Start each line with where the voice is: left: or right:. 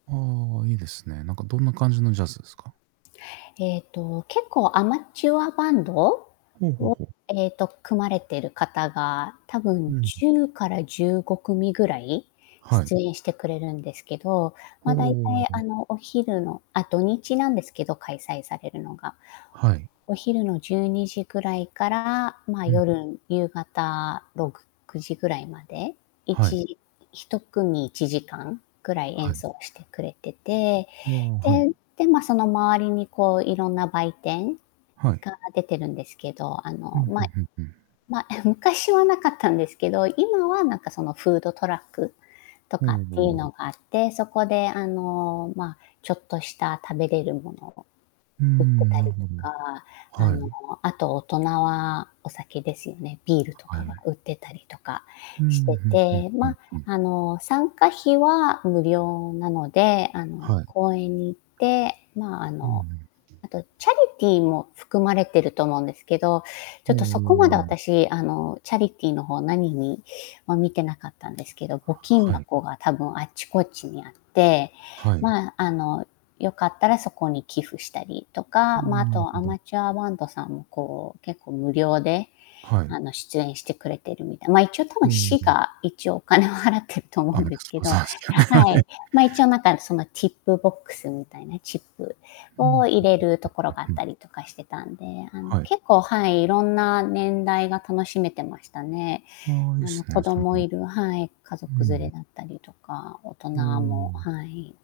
right: ああ、いいですね。なんかどんな感じのジャズですか？
left: えっと、結構アマチュアバンド
right: ほうほう
left: を、
right: ほう。
left: ええと、組まれてる方が多
right: う
left: 分
right: ん。
left: 10から15組ぐらい
right: はい。
left: 出演してくれるんですけど、
right: ほ
left: ま、だいたい、
right: お。
left: あの、お昼のあ、土日なんですけど、開催されるのが。
right: はい。
left: お昼の12時ぐらいから、まあ
right: うん。
left: 夜、夕方69時ぐらいまで、い
right: はい。
left: ち1組1時間ぐらい
right: は
left: 演
right: い。
left: 奏してくれてて、
right: んあ、は
left: で、
right: い。
left: でま、その周りにこう色んな売店
right: はい。
left: が出てるんですけど、あ
right: ふ
left: の、
right: んふ
left: ま、
right: んふんふん。
left: ま、え、昔はなかったんですけど、今はなんかそのフードトラックと
right: おお
left: かっていう
right: おお。
left: のがあって、そこであの、ま、ちょっとした食べれるものを
right: うー
left: 売って
right: ん、
left: た
right: な
left: りと
right: るほど。
left: か、あ
right: は
left: の、
right: い。
left: あと大人はお酒ですよね、ビールと
right: は
left: かが
right: い。
left: 売ってたりとか
right: うーん、う
left: して
right: んうん
left: て。
right: うん
left: ま、
right: うん。
left: あの、参加費は無料なので、あの、
right: はい。
left: 公園に行って、まあ、あ
right: うんう
left: の、
right: ん。
left: あとチャリティーも含まれてると思うんですけど、ちょ
right: お
left: っとそこまで
right: お。
left: 私、あの、チャリティーの方何には見てなかったんですけど、募金
right: はい。
left: 箱が多分あっちこっちにあって、
right: はい。
left: ま、あの、よかったらそこに寄付したりと
right: うー
left: か、まあ、
right: ん、
left: あ
right: なる
left: と
right: ほ
left: ア
right: ど。
left: マチュアバンドさんもこう結構無料で、
right: はい。
left: あの、出演してくれてるみたいな。ま、一応多
right: う
left: 分
right: ん
left: 市
right: うん。
left: が一応お金を払ってると
right: [unintelligible]
left: 思
right: ど
left: うん
right: ね。
left: ですけど
right: は
left: は
right: い。
left: い、ま、一応なんかそのティップボックスみたいな、チップ
right: ふん。うんうんう
left: を入
right: ん
left: れるところがあっ
right: うんうん。
left: たりとかしてたんで、あの、
right: はい。
left: 結構、はい、いろんな年代が楽しめてましたね。
right: ああ、いいっ
left: あの、
right: すね、
left: 子
right: その。
left: 供いるはい、家
right: う
left: 族連れ
right: ん。
left: だったりとか、大人
right: おおお
left: も、
right: お。
left: はい。